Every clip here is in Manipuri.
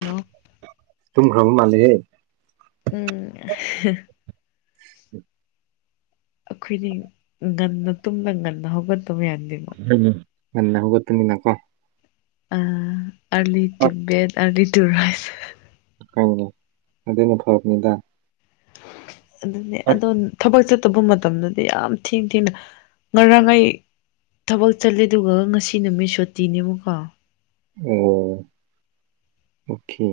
ꯍꯜꯂꯣ ꯇꯨꯝ ꯈ꯭ꯔꯔꯕꯨ ꯃꯥꯟ [unintelligible] ꯎꯝ ꯑꯩꯈꯣꯏꯗꯤ ꯉꯟꯅ ꯇꯨꯝꯗ ꯉꯟꯅꯍꯧꯕ ꯝ ꯃꯒ [unintelligible] ꯅꯤꯡꯅꯀꯣ ꯑ [unintelligible] ꯑꯔꯂꯤ ꯇꯤꯕꯦꯠ ꯑꯔꯂꯤ ꯇ ꯔꯥꯏꯐ ꯀꯅꯤ ꯑꯗꯨꯩꯅ ꯐꯔꯛꯅꯤꯗ ꯍ ꯑꯗꯨꯅꯦ ꯑꯗꯣ ꯊꯕꯛ ꯆꯠ ꯐ ꯇꯕ ꯃꯇꯝꯗꯗꯤ ꯌꯥꯝ ꯊꯦꯡ ꯊꯦꯡꯅ ꯉꯔꯥꯡ ꯑꯩ ꯊꯕꯛ ꯆꯠꯂꯦꯗꯨꯒ ꯉꯁꯤ ꯅꯨꯃꯤꯠ ꯁꯨꯇꯤꯅꯦꯕꯀꯣ ꯑꯣ ꯑꯣꯀꯦ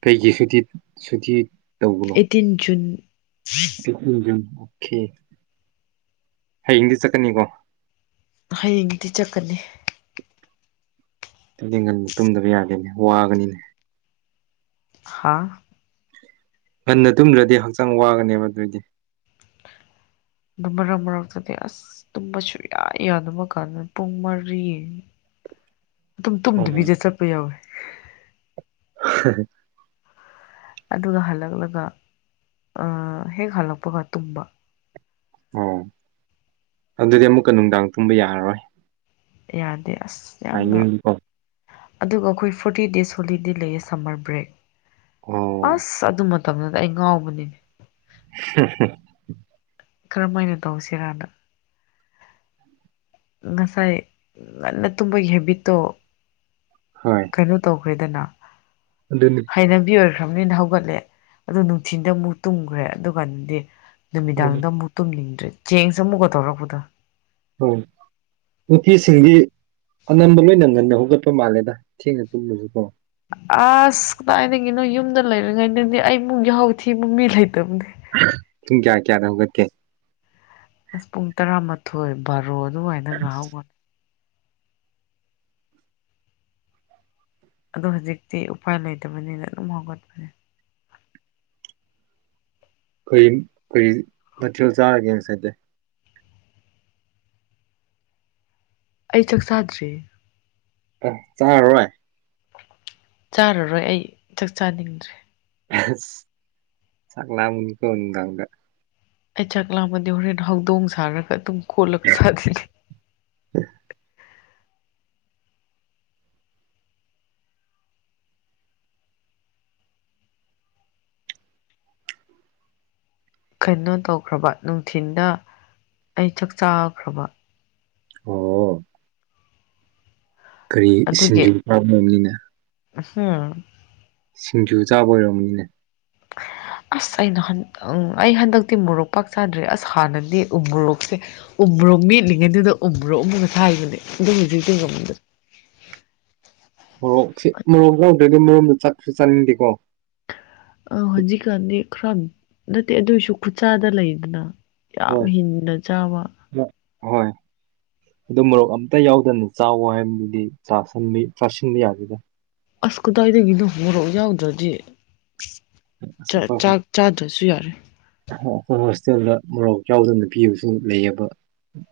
ꯀꯩꯒꯤꯦ ꯁꯇꯤ ꯁꯨꯇꯤ ꯑꯩꯠꯇꯤꯟ ꯖꯨꯟ ꯎꯝ ꯈꯤ ꯍꯌꯦꯡꯗꯤ ꯆꯠꯀꯅꯤꯀꯣ ꯍꯌꯦꯡꯗꯤ ꯆꯠꯀꯅꯤ ꯀꯗꯤ ꯉꯟ ꯇꯨꯝꯗꯕ ꯌꯥꯗꯦꯅꯦ ꯋꯥꯒꯅꯤꯅꯦ ꯍꯥꯥ ꯉꯟꯅ ꯇꯨꯝꯗ꯭ꯔꯗꯤ ꯍꯛꯆꯥꯡ ꯋꯥꯒꯅꯦꯕ ꯑꯗꯨꯑꯣꯏꯗꯤ ꯑꯗꯨ ꯃꯔꯛ ꯃꯔꯛꯇꯗꯤ ꯑꯁ ꯇꯨꯝꯕꯁꯨ ꯌꯥꯏ ꯌꯥ ꯑꯗꯨꯕ ꯀꯥꯟꯗ ꯄꯨꯡ ꯃꯔꯤ ꯑꯗꯨꯝ ꯎꯝ ꯇꯨꯝꯗꯨꯕꯤꯗ ꯆꯠꯄ ꯌꯥꯎꯋꯦ [unintelligible] ꯑꯗꯨꯒ ꯍꯜꯂꯛꯂꯒ ꯑ ꯍꯦꯛ ꯍꯜꯂꯛꯄꯒ ꯇꯨꯝꯕ ꯑꯣ ꯑꯗꯨꯗꯤ ꯑꯃꯨꯛꯀ ꯅꯨꯡꯗꯥꯡ ꯇꯨꯝꯕ ꯌꯥꯔꯔꯣꯏ ꯌꯥꯗꯦ ꯗꯤ ꯑꯁ ꯌꯥꯝꯅ ꯇꯥꯏꯃꯤꯡꯗꯤꯀꯣ ꯑꯗꯨꯒ ꯑꯩꯈꯣꯏ ꯐꯣꯔꯇꯤ ꯗꯦꯖ ꯍꯣꯂꯤꯗꯦ ꯂꯩꯌꯦ ꯁꯝꯃꯔ ꯕ꯭ꯔꯦꯛ ꯑꯣ ꯑꯁ ꯑꯗꯨ ꯑꯗꯨꯃ ꯃꯇꯝꯗꯨꯗ ꯑꯩ ꯉꯥꯎꯕꯅꯤꯅꯦ [inaudible] ꯀꯔꯝꯃꯥꯏꯅ ꯇꯧꯁꯤꯔꯅ ꯉꯁꯥꯏ ꯉꯟꯅ ꯇꯨꯝꯕꯒꯤ ꯍꯦꯕꯤꯠꯇꯣ ꯍꯣꯏ ꯀꯩꯅꯣ ꯇꯧ ꯈꯣꯏꯗꯅ ꯑꯗꯨꯅꯤ ꯍꯩꯅꯕꯤ ꯑꯣꯏꯈ꯭ꯔꯕꯅꯤꯅ ꯍꯧ ꯍꯧꯒꯠꯂꯦ ꯑꯗꯨ ꯅꯨꯡꯊꯤꯟꯗ ꯑꯃꯨꯛ ꯇꯨꯝꯈ꯭ꯔꯦ ꯑꯗꯨ ꯀꯥꯟꯗꯤ ꯅꯨꯃꯤꯗꯥꯡꯗ ꯑꯃꯨꯛ ꯇꯨꯝꯅꯤꯡꯗ꯭ꯔꯦ ꯆꯦꯡꯁꯦ ꯑꯃꯨꯛꯀ ꯇꯧꯔꯛꯄꯗ ꯎꯝ ꯅꯨꯄꯤ ꯁꯤꯡꯗꯤ ꯑꯅꯝꯕ ꯂꯣꯏꯅ ꯉꯟꯅ ꯍꯧꯒꯠꯄ ꯃꯥꯜꯂꯦꯗ ꯊꯦꯡꯅ ꯇꯨꯝꯕꯁꯨ ꯀꯣ ꯑꯁ ꯀꯗꯥꯏꯗꯒꯤꯅꯣ ꯌꯨꯝꯗ ꯂꯩꯔꯤꯉꯩꯗꯗꯤ ꯑꯩꯃꯨꯛ ꯌꯥꯍꯧ ꯊꯦꯡꯕ ꯃꯤ ꯂꯩꯇꯕꯅꯤꯗ ꯄꯨꯡ ꯀꯌꯥ ꯀꯌꯥꯗ ꯍꯧꯒꯠ ꯀꯦ ꯑꯁ ꯄꯨꯡ ꯇꯔꯥꯃꯥꯊꯣꯏ ꯕꯥꯔꯣ ꯑꯗꯨ ꯍꯥꯏꯅ ꯉꯎꯅꯤ ꯑꯗ ꯍꯧꯖꯤꯛꯇꯤ ꯎꯄꯥꯏ ꯂꯩꯇꯕꯅꯤꯅ ꯑꯗꯨꯝ ꯍꯧꯒꯠꯄꯅꯦ ꯀꯔꯤ ꯀꯔꯤ ꯃꯊꯦꯜ ꯆꯥꯔꯒꯦ ꯉꯁꯥꯏꯇꯤ ꯑꯩ ꯆꯥꯛ ꯆꯥꯗ꯭ꯔꯤ ꯑ ꯆꯥꯔꯔꯣꯏ ꯆꯥꯔꯔꯣꯏ ꯑꯩ ꯆꯥꯛ ꯆꯥꯅꯤꯡꯗ꯭ꯔꯦ ꯆꯥꯛ ꯂꯥꯝꯕꯅꯤꯀꯣ ꯅꯨꯃꯤꯗꯥꯡꯗ ꯑꯩ ꯆꯥꯛ ꯂꯥꯝꯃꯗꯤ ꯍꯣꯔꯦꯟ ꯍꯧꯗꯣꯡ ꯁꯥꯔꯒ ꯑꯗꯨꯝ ꯀꯣꯠꯂꯒ ꯆꯥꯈꯤꯅꯤ ꯀꯩꯅꯣ ꯇꯧꯈ꯭ꯔꯕ ꯅꯨꯡꯊꯤꯟꯗ ꯑꯩ ꯆꯥꯛ ꯆꯥꯈ꯭ꯔꯕ ꯑꯣ ꯀꯔꯤ ꯁꯤꯡꯖꯨ ꯐꯥꯕꯣꯝꯅꯤꯅ ꯑꯁꯦ ꯁꯤꯡꯖꯨ ꯆꯥꯕ ꯑꯣꯏꯔꯝꯃꯣꯏꯅꯦ ꯑꯁ ꯑꯩ ꯅꯍꯥꯟ ꯑꯩ ꯍꯟꯗꯛꯇꯤ ꯃꯣꯔꯣꯛ ꯄꯥꯛ ꯆꯥꯗ꯭ꯔꯦ ꯑꯁ ꯍꯥꯟꯅꯗꯤ ꯎ ꯃꯣꯔꯣꯛꯁꯦ ꯎꯃꯨꯔꯣꯛ ꯃꯦꯠꯂꯤꯉꯩꯗꯨꯗ ꯎꯃꯣꯔꯣꯛ ꯑꯃꯒ ꯁꯥꯥꯏꯕꯅꯦ ꯑꯗꯨ ꯍꯧꯖꯤꯛꯇꯤ ꯉꯝꯗꯦ ꯃꯣꯔꯣꯛꯁꯤ ꯃꯣꯔꯣꯛ ꯌꯥꯎꯗ꯭ꯔꯗꯝ ꯃꯔꯨꯝꯗ ꯆꯥꯛꯁꯨ ꯆꯥꯅꯤꯡꯗꯦꯀꯣ ꯑ ꯍꯧꯖꯤ ꯀꯥꯟꯗꯤ ꯈꯔ ꯅꯠꯇꯦ ꯑꯗꯨ ꯑꯣꯏꯁꯨ ꯈꯨꯠꯆꯥꯥꯗ ꯂꯩꯗꯅ ꯌꯥꯝ ꯍꯤꯡꯅ ꯆꯥꯕ ꯑꯣꯏ ꯑꯗꯨ ꯃꯣꯔꯣꯛ ꯑꯝꯇ ꯌꯥꯎꯗꯅ ꯆꯋ ꯍꯥꯏꯗꯨꯗꯤ ꯆꯥꯁꯤꯟꯕ ꯌꯥꯗꯦꯗ ꯑꯁ ꯀꯗꯥꯏꯗꯒꯤꯅꯣ ꯍꯧꯣꯔꯛꯑꯣ ꯌꯥꯎꯗ꯭ꯔꯗꯤ ꯆꯥꯛ ꯆꯥꯗ꯭ꯔꯁꯨ ꯌꯥꯔꯦ ꯈꯣꯏꯁꯗ ꯃꯣꯔꯣꯛ ꯆꯥꯎꯗꯅ ꯄꯤꯕꯁꯨ ꯂꯩꯑꯕ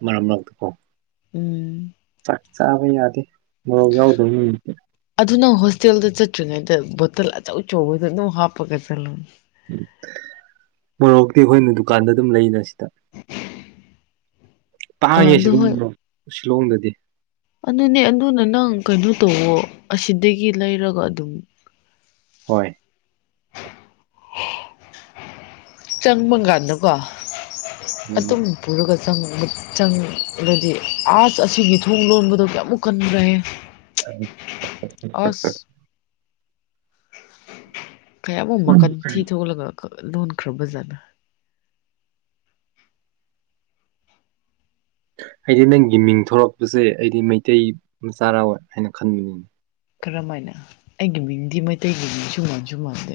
ꯃꯔꯛ ꯃꯔꯛꯇꯀꯣ ꯎꯝ ꯆꯥꯛ ꯆꯥꯕ ꯌꯥꯗꯦ ꯍ ꯌꯥꯎꯗꯣ ꯎꯝ ꯍꯣꯇꯦꯜꯗ ꯆꯠꯇ꯭ꯔꯤꯉꯩꯗ ꯕꯣꯇꯜ ꯑꯆꯧꯆꯧꯕꯗ ꯑꯗꯨꯝ ꯍꯥꯞꯄꯒ ꯆꯠꯂꯨ ꯎꯝ ꯃꯣꯔꯣꯛꯇꯤ ꯑꯩꯈꯣꯏꯅ ꯗꯨꯀꯥꯟꯗ ꯑꯗꯨꯝ ꯂꯩꯅꯁꯤ ꯑꯥ ꯇꯥꯡꯉꯦ ꯁꯤ ꯑꯗꯨ ꯍꯣꯏ ꯑꯗꯨꯝꯣ ꯁꯤꯂꯣꯡꯗꯗꯤ ꯑꯗꯨꯅꯦ ꯑꯗꯨꯅ ꯅꯪ ꯀꯩꯅꯣ ꯇꯧꯋꯣ ꯑꯁꯤꯗꯒꯤ ꯂꯩꯔꯒ ꯑꯗꯨꯝ ꯍꯣꯏ ꯆꯪꯕ ꯀꯥꯟꯗꯀꯣ ꯑꯗꯨ ꯎꯝ ꯑꯗꯨꯝ ꯔꯒꯁ ꯆꯪꯕ ꯆꯪꯗꯗꯤ ꯑꯥꯔꯠꯁ ꯑꯁꯤꯒꯤ ꯊꯣꯡ ꯂꯣꯟꯕꯗꯣ ꯀꯌꯥꯃꯨꯛ ꯀꯟꯈ꯭ꯔꯦ ꯑꯁ ꯀꯌꯥꯃꯨꯛ ꯃꯈꯟ ꯊꯤ ꯊꯣꯛꯂꯒ ꯂꯣꯟꯈ꯭ꯔꯕꯕꯖꯅ ꯑꯩꯗꯤ ꯅꯪꯒꯤ ꯃꯤꯡ ꯊꯣꯔꯛꯄꯁꯦ ꯑꯩꯗꯤ ꯃꯩꯇꯩ ꯃꯆꯥꯔꯥꯑꯣꯣꯏ ꯍꯥꯏꯅ ꯈꯟꯕꯅꯤꯅꯦ ꯀꯔꯝꯃ ꯍꯥꯏꯅ ꯑꯩꯒꯤ ꯃꯤꯡꯗꯤ ꯃꯩꯇꯩꯒꯤ ꯃꯤꯡꯁꯨ ꯃꯥꯟꯁꯨ ꯃꯥꯟꯗꯦ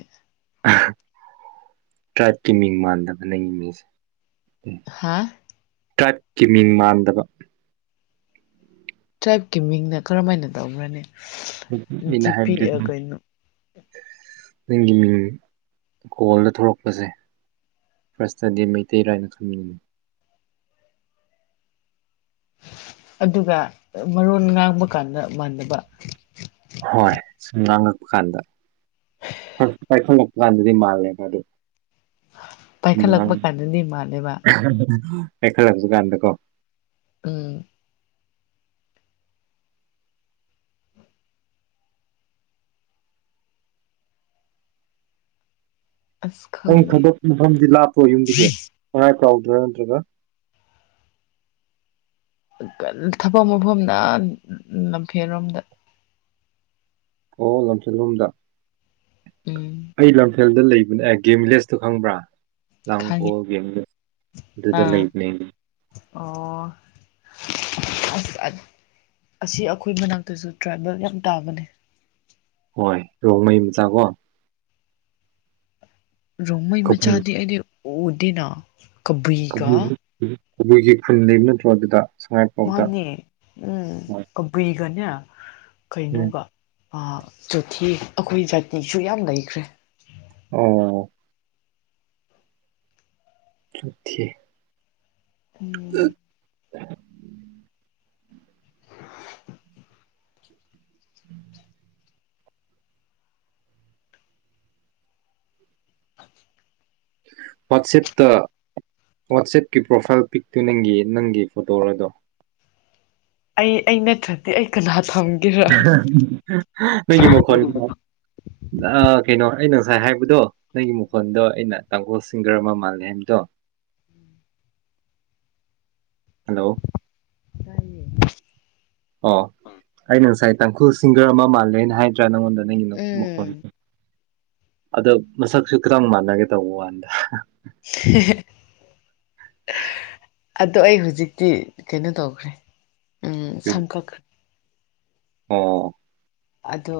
ꯇ꯭ꯔꯥꯏꯞꯀꯤ ꯃꯤꯡ ꯃꯥꯟꯗꯕ ꯅꯪꯒꯤ ꯃꯤꯁꯦ ꯍꯥ ꯀ ꯀꯤ ꯃꯤꯡ ꯃꯥꯟꯗꯕ ꯇ꯭ꯔꯥꯏꯞꯀꯤ ꯃꯤꯡꯅ ꯀꯔꯝ ꯍꯥꯏꯅ ꯇꯧꯕ꯭ꯔꯅꯤ ꯃꯤꯩꯅ ꯍꯥꯏꯕꯗꯤ ꯅꯪꯒꯤ ꯃꯤꯡ ꯏꯀꯣꯣꯜꯗ ꯊꯣꯛꯂꯛꯄꯁꯦ ꯐꯥꯔꯁꯇꯗꯤ ꯃꯩꯇꯩꯔꯥꯏꯅ ꯈꯪꯉꯤꯅꯤ ꯑꯗꯨꯒ ꯃꯔꯣꯟ ꯉꯥꯡꯕ ꯀꯥꯟꯗ ꯃꯥꯟꯅꯕ ꯍꯣꯏ ꯁꯨꯝ ꯉꯥꯡꯉꯛꯄ ꯀꯥꯟꯗ ꯄꯥꯏꯈꯠꯂꯛꯄ ꯀꯥꯟꯗꯗꯤ ꯃꯥꯜꯂꯦꯕ ꯑꯗꯨꯗꯣ ꯄꯥꯏꯈꯠꯂꯛꯄ ꯀꯥꯟꯗꯗꯤ ꯃꯥꯜꯂꯦꯕ ꯑꯦꯈꯂꯁꯨ ꯀꯥꯟꯗꯀꯣ ꯑꯝ ꯑꯁ ꯅꯪꯒꯤ ꯈꯪꯗꯦ ꯊꯕꯛ ꯃꯐꯝꯗꯤ ꯂꯥꯞꯄ꯭ꯔꯣ ꯌꯨꯝꯗꯒꯤꯥ? [unintelligible] ꯀꯥꯎꯗ꯭ꯔ ꯅꯠꯇ꯭ꯔꯒ ꯀꯟ ꯊꯕꯛ ꯃꯐꯝꯅ [unintelligible] ꯎꯝ ꯂꯝꯐꯦꯟꯔꯣꯝꯗ꯫ ꯑꯣ ꯂꯝꯁꯤꯜꯂꯨꯝꯗ? ꯎꯝ ꯑꯩ ꯂꯝ ꯐꯜꯗ ꯂꯩꯕꯅꯦ ꯑꯦ ꯒꯦꯝꯚꯤꯂꯦꯁꯇꯣ ꯈꯪꯕ꯭ꯔ? ꯈꯪꯉꯤ ꯂꯥꯡꯒꯣꯜ ꯒꯦꯝꯒ ꯑꯗꯨꯗ ꯑꯥ ꯂꯩꯕꯅꯦ ꯑꯩ ꯑꯣ ꯑꯁ ꯑꯠ ꯑꯁꯤ ꯑꯈꯣꯏ ꯃꯅꯥꯛꯇꯨꯁꯨ ꯇ꯭ꯔꯥꯏꯕꯦꯜ ꯌꯝ ꯇꯥꯕꯅꯦ꯫ ꯍꯣꯏ ꯔꯣꯡꯃꯩ ꯃꯆꯥ ꯀꯣ? ꯔꯣꯡꯃꯩ ꯀꯕꯨ ꯃꯆꯥꯗꯤ ꯑꯩꯗꯤ ꯑꯣ ꯗꯤ ꯅ ꯀꯕꯨꯏꯒꯥ ꯀꯕꯨ ꯀꯕꯨꯏꯒꯤ ꯈꯨꯟ ꯂꯩꯕ ꯅꯠꯇ꯭ꯔꯣ ꯑꯗꯨꯗ? ꯁꯉꯥꯏꯄ꯭ꯔꯧꯗ ꯃꯥꯅꯦ ꯎꯝ ꯍꯣꯏ ꯀꯕꯨꯏꯒꯅꯦ ꯎꯝ ꯀꯩꯅꯣꯒ ꯑꯥ ꯆꯣꯊꯦ ꯑꯈꯣꯏ ꯖꯥꯇꯤꯁꯨ ꯌꯥꯝ ꯂꯩꯈ꯭ꯔꯦ꯫ ꯑꯣ ꯆꯣꯊꯦ ꯎꯝ [inaudible] ꯋꯠꯆꯦꯞꯇ ꯋꯠꯆꯦꯞꯀꯤ ꯄ꯭ꯔꯣꯐꯥꯜꯏ ꯄꯤꯛꯇꯨ ꯅꯪꯒꯤ ꯅꯪꯒꯤ ꯐꯣꯇꯣꯔ ꯗꯣ? ꯑꯩ ꯑꯩ ꯅꯠꯇ꯭ꯔꯗꯤ ꯑꯩ ꯀꯅꯥꯥ [unintelligible] ꯅꯪꯒꯤ ꯃꯈꯣꯟ [unintelligible] ꯑꯥ ꯀꯩꯅꯣ ꯑꯩꯅ ꯉꯁꯥꯏ ꯍꯥꯏꯕꯗꯣ ꯅꯪꯒꯤ ꯃꯈꯣꯟꯗꯣ ꯑꯩꯅ ꯇꯥꯡꯈꯨꯜ ꯁꯤꯡꯒꯔ ꯑꯃ ꯃꯥꯜꯂꯦ ꯍꯥꯏꯕꯗꯣ ꯍꯜꯂꯧ? ꯇꯥꯏꯌꯦ ꯑꯣ ꯑꯩꯅ ꯉꯁꯥꯏ ꯇꯥꯡꯈꯨꯜ ꯁꯤꯡꯒꯔ ꯑꯃ ꯃꯥꯜꯂꯦꯅ ꯍꯥꯏꯗ꯭ꯔꯥ ꯅꯪꯉꯣꯟꯗ? ꯅꯪꯒꯤꯅ ꯃꯈꯣꯟ ꯎꯝ ꯑꯗꯣ ꯃꯁꯛꯁꯨ ꯀꯔꯝ ꯃꯥꯟꯅꯒꯦ ꯇꯧꯕ ꯋꯅꯦꯗ꯫ [unintelligible] ꯑꯗꯣ ꯑꯩ ꯍꯧꯖꯤꯛꯇꯤ ꯀꯩꯅꯣ ꯇꯧꯈ꯭ꯔꯦ ꯎꯝ ꯁꯝꯈꯛꯈ꯭ꯔꯦ ꯑꯣ ꯑꯗꯣ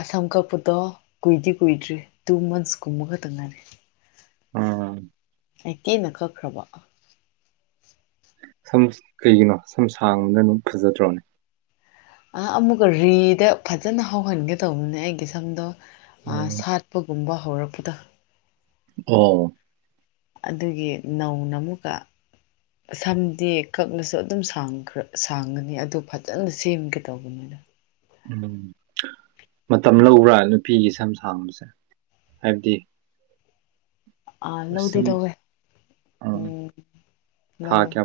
ꯑꯁꯝ ꯀꯛꯄꯗꯣ ꯀꯨꯏꯗꯤ ꯀꯨꯏꯗ꯭ꯔꯤ ꯇꯨ ꯃꯟꯁ ꯀꯨꯝꯕ ꯈꯛꯇꯪ ꯉꯅꯤ꯫ ꯎꯝ ꯑꯩ ꯀꯦꯅ ꯀꯛꯈ꯭ꯔꯕ ꯁꯝ ꯀꯩꯒꯤꯅꯣ ꯁꯝ ꯁꯥꯡꯕꯅ ꯑꯗꯨꯝ ꯐꯖꯗ꯭ꯔꯣꯅꯦ? ꯑꯥ ꯑꯃꯨꯛꯀꯥ ꯔꯤꯗ ꯐꯖꯅ ꯍꯧꯍꯟꯒꯦ ꯇꯧꯕꯅꯦ ꯑꯩꯒꯤ ꯁꯝꯗꯣ ꯑꯥ ꯎꯝ ꯁꯥꯠꯄꯒꯨꯝꯕ ꯍꯧꯔꯛꯄꯗ ꯑꯣ ꯑꯗꯨꯒꯤ ꯅꯧꯅ ꯑꯃꯨꯛꯀ ꯁꯝꯗꯤ ꯀꯛꯅꯁꯨ ꯑꯗꯨꯝꯈ꯭ꯔ ꯁꯥꯡꯒꯅꯤ ꯑꯗꯨ ꯐꯖꯅ ꯁꯦꯝꯒꯦ ꯇꯧꯕꯅꯤꯅ ꯎꯝ ꯃꯇꯝ ꯂꯧꯕ꯭ꯔꯥ ꯅꯨꯄꯤꯒꯤ ꯁꯝ ꯁꯥꯡꯕꯁꯦ ꯍꯥꯏꯕꯗꯤ ꯑꯥ ꯑ ꯂꯧꯗꯤ ꯂꯧꯋꯦ ꯎꯝ ꯊꯥ ꯂꯧꯋꯦ ꯀ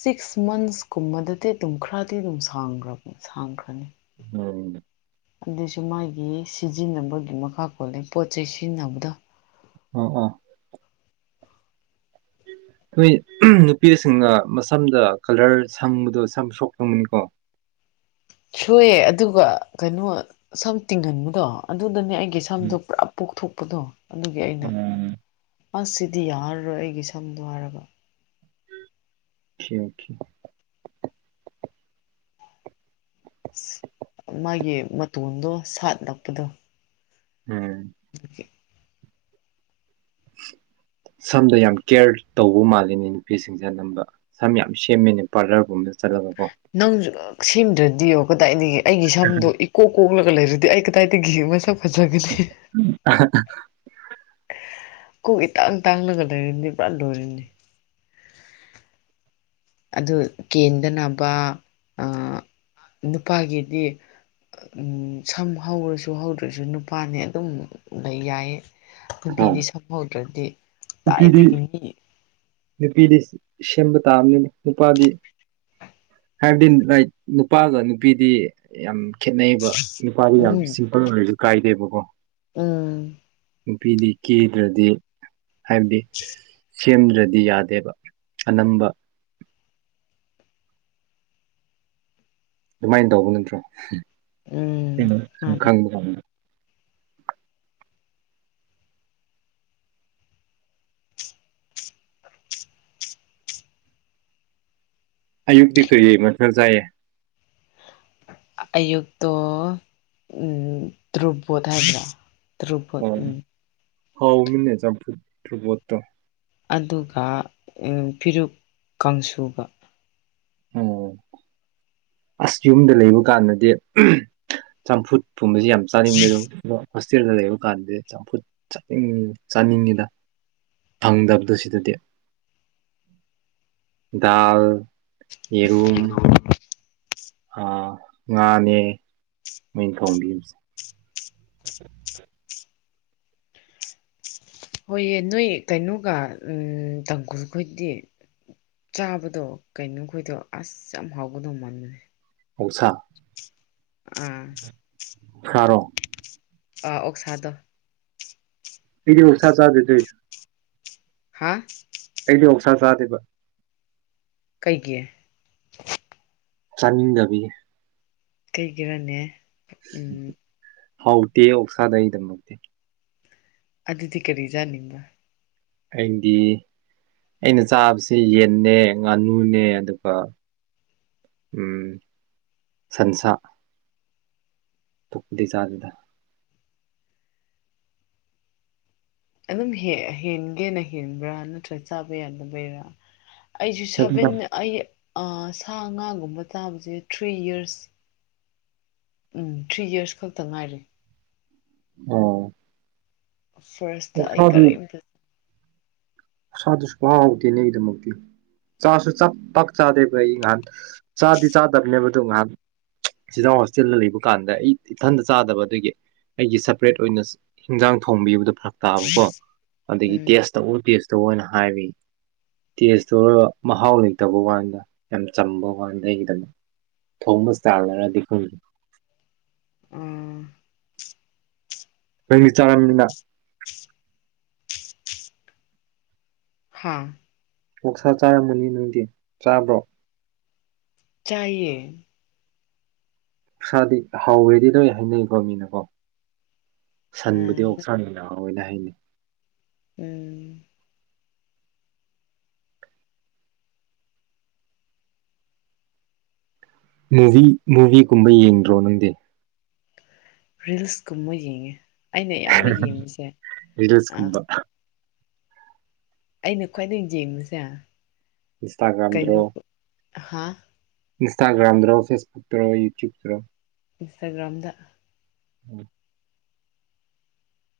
ꯁꯤꯛꯁ ꯃꯟꯁ ꯀꯨꯝꯕꯗꯗꯤ ꯑꯗꯨꯝ ꯈꯔꯗꯤ ꯑꯗꯨꯝ ꯁꯥꯡꯈ꯭ꯔ ꯁꯥꯡꯈ꯭ꯔꯅꯤ ꯎꯝ ꯑꯗꯨꯏꯁꯨ ꯃꯥꯒꯤ ꯁꯤꯖꯤꯟꯅꯕꯒꯤ ꯃꯈꯥ ꯄꯣꯜꯂ ꯄꯣꯠ ꯆꯩꯩ ꯁꯤꯖꯤꯟꯅꯕꯗ ꯑ ꯑꯥ ꯑꯩꯈꯣꯏ ꯅꯨꯄꯤꯁꯤꯡꯅ ꯃꯁꯝꯗ ꯀꯂꯔ ꯁꯪꯕꯗꯣ ꯁꯝ ꯁꯣꯛ ꯐꯪꯒꯅꯤꯀꯣ ꯁꯣꯏꯑꯦ ꯑꯗꯨꯒ ꯀꯩꯅꯣ ꯁꯝ ꯇꯤꯡꯍꯟꯕꯗꯣ ꯑꯗꯨꯗꯅꯦ ꯎꯝ ꯁꯝꯗꯨꯣ ꯄꯨꯔꯥ ꯄꯣꯛꯊꯣꯛ ꯎꯞꯄꯗꯣ ꯑꯗꯨꯒꯤ ꯑꯩꯅ ꯑꯣꯀꯦ ꯑꯁ ꯁꯤꯗꯤ ꯌꯥꯔꯔꯣꯏ ꯑꯩꯒꯤ ꯁꯝꯗꯣ ꯍꯥꯏꯔꯕ ꯁꯤ ꯑꯣꯀꯦ ꯃꯥꯒꯤ ꯃꯇꯣꯟꯗꯣ ꯁꯥꯠ ꯅꯛꯄꯗꯣ ꯎꯝ ꯑꯗꯨꯦ ꯁꯝꯗ ꯌꯥꯝ ꯀꯦꯌꯔ ꯇꯧꯕ ꯃꯥꯜꯂꯤꯅꯦ ꯅꯨꯄꯤꯁꯤꯡꯁꯦ ꯑꯅꯝꯕ ꯁꯝ ꯌꯥꯝ ꯁꯦꯝꯃꯤꯅꯦ ꯄꯥꯔꯂꯔꯒꯨꯝꯕ ꯆꯔ ꯀꯣ ꯅꯪꯁꯨ ꯁꯦꯝꯗ꯭ꯔꯗꯤꯌꯣ ꯀꯗꯥꯏꯗꯒꯤ ꯑꯩꯒꯤ ꯁꯝꯗꯣ ꯏꯀꯣꯛ ꯀꯣꯛꯂ ꯂꯩꯔꯗꯤ ꯑꯩ ꯀꯗꯥꯏꯗ ꯤꯅ [unintelligible] ꯀꯣꯛ ꯏ ꯇꯥꯡ ꯇꯥꯡꯂꯒ ꯂꯩꯔꯤꯅꯤ ꯄꯨꯥ ꯂꯣꯏꯔꯅꯤ ꯑꯗꯨ ꯀꯦꯟꯗꯅꯕ ꯅꯨꯄꯥꯒꯤꯗꯤ ꯁꯝ ꯍꯧꯔꯁꯨ ꯍꯧꯗ꯭ꯔꯁꯨ ꯅꯨꯄꯥꯅꯤ ꯑꯗꯨꯝ ꯂꯩ ꯌꯥꯏꯌꯦ ꯎꯝ ꯅꯨꯄꯤꯗꯤ ꯁꯝꯍꯧꯗ꯭ꯔꯗꯤ ꯅꯨꯄꯤꯗꯤ ꯇꯥꯏꯗꯨꯒꯤ ꯃꯤ ꯅꯨꯄꯤꯗꯤ ꯁꯦꯝꯕ ꯇꯥꯑꯕꯅꯤꯅ ꯅꯨꯄꯥꯗꯤ ꯍꯥꯏꯕꯗꯤ ꯔꯥꯏꯠ ꯅꯨꯄꯥꯒ ꯅꯨꯄꯤꯗꯤ ꯌꯥꯝ ꯈꯦꯠꯅꯩꯕ ꯅꯨꯄꯥꯗꯤ ꯌꯥꯝ ꯎꯝ ꯁꯤꯝꯄꯜ ꯑꯣꯏꯔꯁꯨ ꯀꯥꯏꯗꯦꯕ ꯑꯣ ꯎꯝ ꯅꯨꯄꯤꯗꯤ ꯀꯤꯗ꯭ꯔꯗꯤ ꯍꯥꯏꯕꯗꯤ ꯁꯦꯝꯗ꯭ꯔꯗꯤ ꯌꯥꯗꯦꯕ ꯑꯅꯝꯕ ꯑꯗꯨꯃꯥꯏꯅ ꯇꯧꯕ ꯅꯠꯇ꯭ꯔꯣ ꯎꯝ ꯅ ꯃꯥꯅꯤ ꯁꯪꯈꯜ ꯑꯌꯨꯛꯇꯤ ꯀꯔꯤ ꯃꯊꯛ ꯆꯥꯏꯌꯦ ꯑꯌꯨꯛꯇꯛꯇ ꯭ꯔꯨꯕꯣꯗ ꯍꯖ꯭ꯔ ꯇꯨꯕ ꯑꯣ ꯎꯝ ꯍꯥꯎꯃꯤꯅꯦ ꯆ ꯐ ꯐꯨꯕꯣꯠꯇ ꯑꯗꯨꯒ ꯐꯤꯔꯨꯛ ꯀꯥꯡꯁꯨꯕ ꯑꯣꯝ ꯑꯁ ꯌꯨꯝꯗ ꯂꯩꯕ ꯀꯥꯟꯗꯗꯤ ꯆꯝꯐꯨꯠ ꯊꯨꯝꯕꯁꯤ ꯌꯥꯝ ꯆꯥꯅꯤꯡꯗꯦ ꯑ ꯍꯣꯁꯇꯦꯜꯗ ꯂꯩꯕ ꯀꯥꯟꯗꯗꯤ ꯆꯝꯐꯨꯠ ꯆꯅꯤꯡ ꯆꯥꯅꯤꯡꯉꯤꯗ ꯐꯪꯗꯕꯗꯨ ꯁꯤꯗꯗꯤ ꯗꯥꯜ ꯌꯦꯔꯨꯝꯨꯝ ꯑꯥ ꯉꯥꯅꯦ ꯃꯡ ꯈꯣꯡꯕꯤꯝꯁꯦ [unintelligible] ꯍꯣꯏꯌꯦ ꯅꯣꯏ ꯀꯩꯅꯣꯒ ꯇꯥꯡꯈꯨꯜꯈꯣꯏꯗꯤ ꯆꯥꯕꯗꯣ ꯀꯩꯅꯣꯈꯣꯏꯗꯣ ꯑꯁ ꯌꯥꯝ ꯍꯥꯎꯒꯗꯧ ꯃꯥꯟꯕꯅꯦ ꯍꯧꯁ ꯑꯥ ꯁꯔꯣ ꯑꯥ ꯑꯣꯛꯁꯥꯗꯣ ꯐꯤꯗꯤ ꯑꫭꯛꯁꯥ ꯆꯥꯗꯦ [unintelligible] ꯍꯥ ꯑꫭꯛꯁꯥ ꯆꯥꯗꯦꯕ ꯀꯩꯒꯤ ꯆꯥꯅꯤꯗꯕꯒꯤ ꯀꯩꯒꯤꯔꯅꯦ ꯎꯝ ꯍꯥꯎꯗꯦ ꯑꯣꯛꯁꯥꯗ ꯑꯩꯗꯝꯃꯗꯦ ꯑꯗꯨꯗꯤ ꯀꯔꯤ ꯆꯥꯅꯤꯡꯕ ꯑꯩꯗꯤ ꯑꯩꯅ ꯆꯥꯕꯁꯤ ꯌꯦꯟꯅꯦ ꯉꯥꯅꯨꯅꯦ ꯑꯗꯨꯒ ꯁꯟꯁꯥ ꯑꯇꯥꯞ ꯄꯥꯗꯤ ꯆꯥꯗꯦꯗ ꯑꯗꯨꯝ ꯍꯦꯟꯒꯦꯅ ꯍꯦꯟꯕ꯭ꯔꯥ ꯅꯠꯇ꯭ꯔꯒ ꯆꯥꯕ ꯌꯥꯗꯕꯩꯔꯥ ꯑꯩꯁꯨ ꯑꯗꯨꯒ ꯁꯕꯦꯟ ꯑꯩ ꯁꯥ ꯉꯥꯒꯨꯝꯕ ꯆꯥꯕꯁꯦ three years um three years ꯈꯛꯇ ꯉꯥꯏꯔꯦ ꯑꯣ ꯐꯔꯁꯇ ꯑꯩ ꯀꯔꯔꯤ ꯊꯖ ꯑꯁꯥꯗꯨꯁꯨ ꯈꯥꯎꯍꯧꯗꯦꯅꯦꯒꯤꯗꯃꯛꯇꯤ ꯆꯥꯁꯨ ꯆꯥꯛ ꯄꯥꯛ ꯆꯥꯗꯦꯕ ꯑꯩ ꯉꯍꯥꯟ ꯆꯥꯗꯤ ꯆꯥꯗꯕꯅꯦꯕꯗꯣ ꯉꯍꯥꯟ ꯆꯤꯖꯥꯛ ꯍꯣꯁꯇꯦꯜꯗ ꯂꯩꯕ ꯀꯥꯟꯗ ꯑꯩ ꯏꯊꯟꯇ ꯆꯥꯗꯕ ꯑꯗꯒꯤ ꯑꯩꯒꯤ ꯁꯦꯄꯔꯦꯠ ꯑꯣꯏꯅ ꯍꯤꯟꯖꯥꯡ ꯊꯣꯡꯕꯤꯕꯗꯣ ꯐꯔ ꯇꯥꯕꯀꯣ ꯑꯗꯒꯤ ꯎꯝ ꯇꯦꯁ ꯇꯧꯕ ꯇꯦꯁ ꯇꯨ ꯑꯣꯏꯅ ꯍꯥꯏꯔꯤ ꯇꯦꯁꯇ ꯑꯣꯏ ꯃꯍꯥꯎ ꯂꯩꯇꯕ ꯀꯥꯟꯗ ꯌꯥꯝ ꯆꯝꯕ ꯀꯥꯟꯗ ꯑꯩꯒꯤꯗꯃꯛ ꯊꯣꯡꯕ ꯆꯥꯛꯅꯔꯗꯤ ꯈꯪꯗꯦ ꯑꯥ ꯅꯪꯗꯤ ꯆꯥꯔꯝꯅꯤꯅ ꯍꯥꯥ ꯑꫭꯛꯁꯥ ꯆꯥꯔꯝꯃꯅꯤ ꯅꯪꯗꯤ ꯆꯥꯕ꯭ꯔꯣ ꯆꯥꯏꯌꯦ ꯑꫭꯛꯁꯥꯥꯗꯤ ꯍꯥꯎꯋꯦꯗꯤ ꯂꯣꯏ ꯍꯥꯏꯅꯩꯀꯣ ꯃꯤꯅꯀꯣ ꯁꯟꯕꯨꯗꯤ ꯑꯥ ꯑꯣꯛꯁꯥꯅ ꯌꯦꯟꯅ ꯍꯧꯋꯦꯅ ꯍꯥꯏꯅꯩ ꯎꯝ ꯃꯨꯚꯤ ꯃꯨꯕꯤꯒꯨꯝꯕ ꯌꯦꯡꯗ꯭ꯔꯣ ꯅꯪꯗꯤ ꯔꯤꯜꯁꯀꯨꯝꯕ ꯌꯦꯡꯉꯦ ꯑꯩꯅ ꯏꯌꯥꯝꯕ ꯌꯦꯡꯉꯤꯁꯦ ꯑ ꯔꯤꯜꯁꯀꯨꯝꯕ ꯑꯩꯅ ꯈ꯭ꯋꯥꯏꯗꯒꯤ ꯌꯦꯡꯕꯁꯦ ꯏꯟꯁꯇꯥꯒ꯭ꯔꯥꯝꯗ꯭ꯔꯣ ꯀꯩꯅꯣ ꯍꯥ ꯏꯟꯁꯇꯥꯒ꯭ꯔꯥꯝꯗꯣ ꯐꯦꯁꯕꯨꯛꯇꯔꯣ ꯌꯨꯇ꯭ꯌꯨꯞꯇꯔꯣ ꯏꯟꯁꯇꯥꯒ꯭ꯔꯥꯝꯗ ꯎꯝ